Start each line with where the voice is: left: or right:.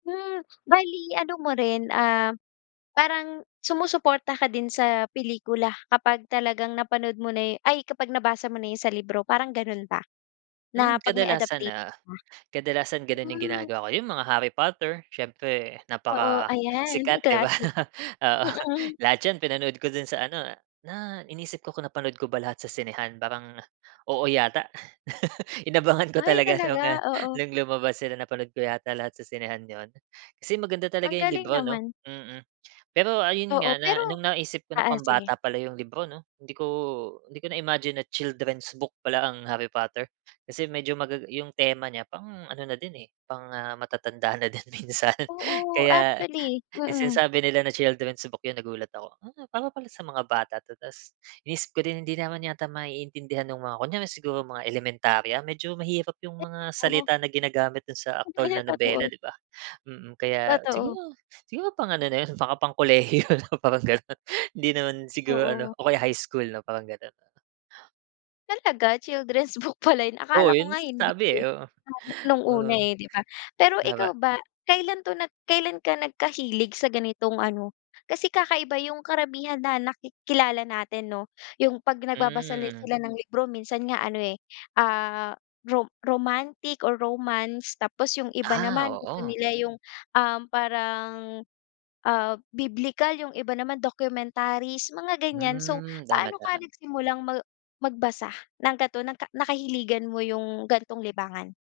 left: Hmm, bale ano mo rin, ah, parang, sumusuporta ka din sa pelikula kapag talagang napanood mo na 'yo ay, kapag nabasa mo na 'yon sa libro, parang gano'n ba, na
right: Hmm,
left: 'pag may
right: kadalasan,
left: adaptation
right: ah,
left: na.
right: kadalasan gano'n yung
left: Hmm.
right: ginagawa ko. Yung mga Harry Potter, siyempre
left: Oo, ayan,
right: napakasikat, 'di ba?
left: classic.
right: Oo,
left: Mm.
right: lahat 'yon pinanood ko do'n sa ano, na inisip ko kung napanood ko ba lahat sa sinehan, parang, oo yata, inabangan ko
left: Ay,
right: talaga
left: talaga?
right: no'ng, ah,
left: Oo.
right: no'ng lumabas sila, napanood ko yata lahat sa sinehan 'yon. Kasi maganda
left: Ang
right: talaga yung
left: galing
right: libro, 'no,
left: naman.
right: mm. Pero ayun
left: Oo,
right: nga, na
left: pero
right: no'ng naisip ko na
left: oo, sige.
right: pambata pala yung libro, 'no, hindi ko hindi ko na-imagine na children's book pala ang Harry Potter. Kasi medyo magaga yung tema niya pang ano na din eh, pang, ah, matatanda na din minsan.
left: Oo,
right: Kaya,
left: actually,
right: no'ng
left: mm.
right: sinasabi nila na children's book 'yon, nagulat ako. "Hmm, para pala sa mga bata 'to", tas iniisip ko din, hindi naman yata maiintindihan no'ng mga kunyari siguro mga elementarya, medyo mahirap yung
left: Eh,
right: mga
left: oh.
right: salita na ginagamit do'n sa
left: 'No ba
right: aktuwal
left: yan,
right: na nobela,
left: totoo.
right: 'di ba? Mm, kaya
left: Totoo.
right: siguro, siguro pang ano na 'yon, mga pang kolehiyo na parang gano'n. Hindi naman siguro ano,
left: Oo.
right: o kaya high school 'no, parang gano'n.
left: Talaga? Children's book pala 'yon,
right: Oo,
left: akala ko
right: 'yon
left: nga hindi,
right: sinasabi, eh,
left: eh,
right: oo.
left: lalo na no'ng una
right: Oo.
left: eh, 'di ba? Pero ikaw
right: Tama.
left: ba, kailan 'to nag kailan ka nagkahilig sa ganitong ano, kasi kakaiba yung karamihan na naki kilala natin, 'no? Yung 'pag nagbabasa la
right: Hmm.
left: sila ng libro, minsan nga ano eh, ah, rom romantic or romance, tapos yung iba
right: Ah,
left: naman gusto
right: oo.
left: nila yung, um, parang, ah, biblikal, yung iba naman documentaries, mga ganyan. So,
right: Hmm, tama,
left: paano ka
right: tama.
left: nagsimulang mag magbasa, ng gato naka nakahiligan mo yung, gan'tong libangan?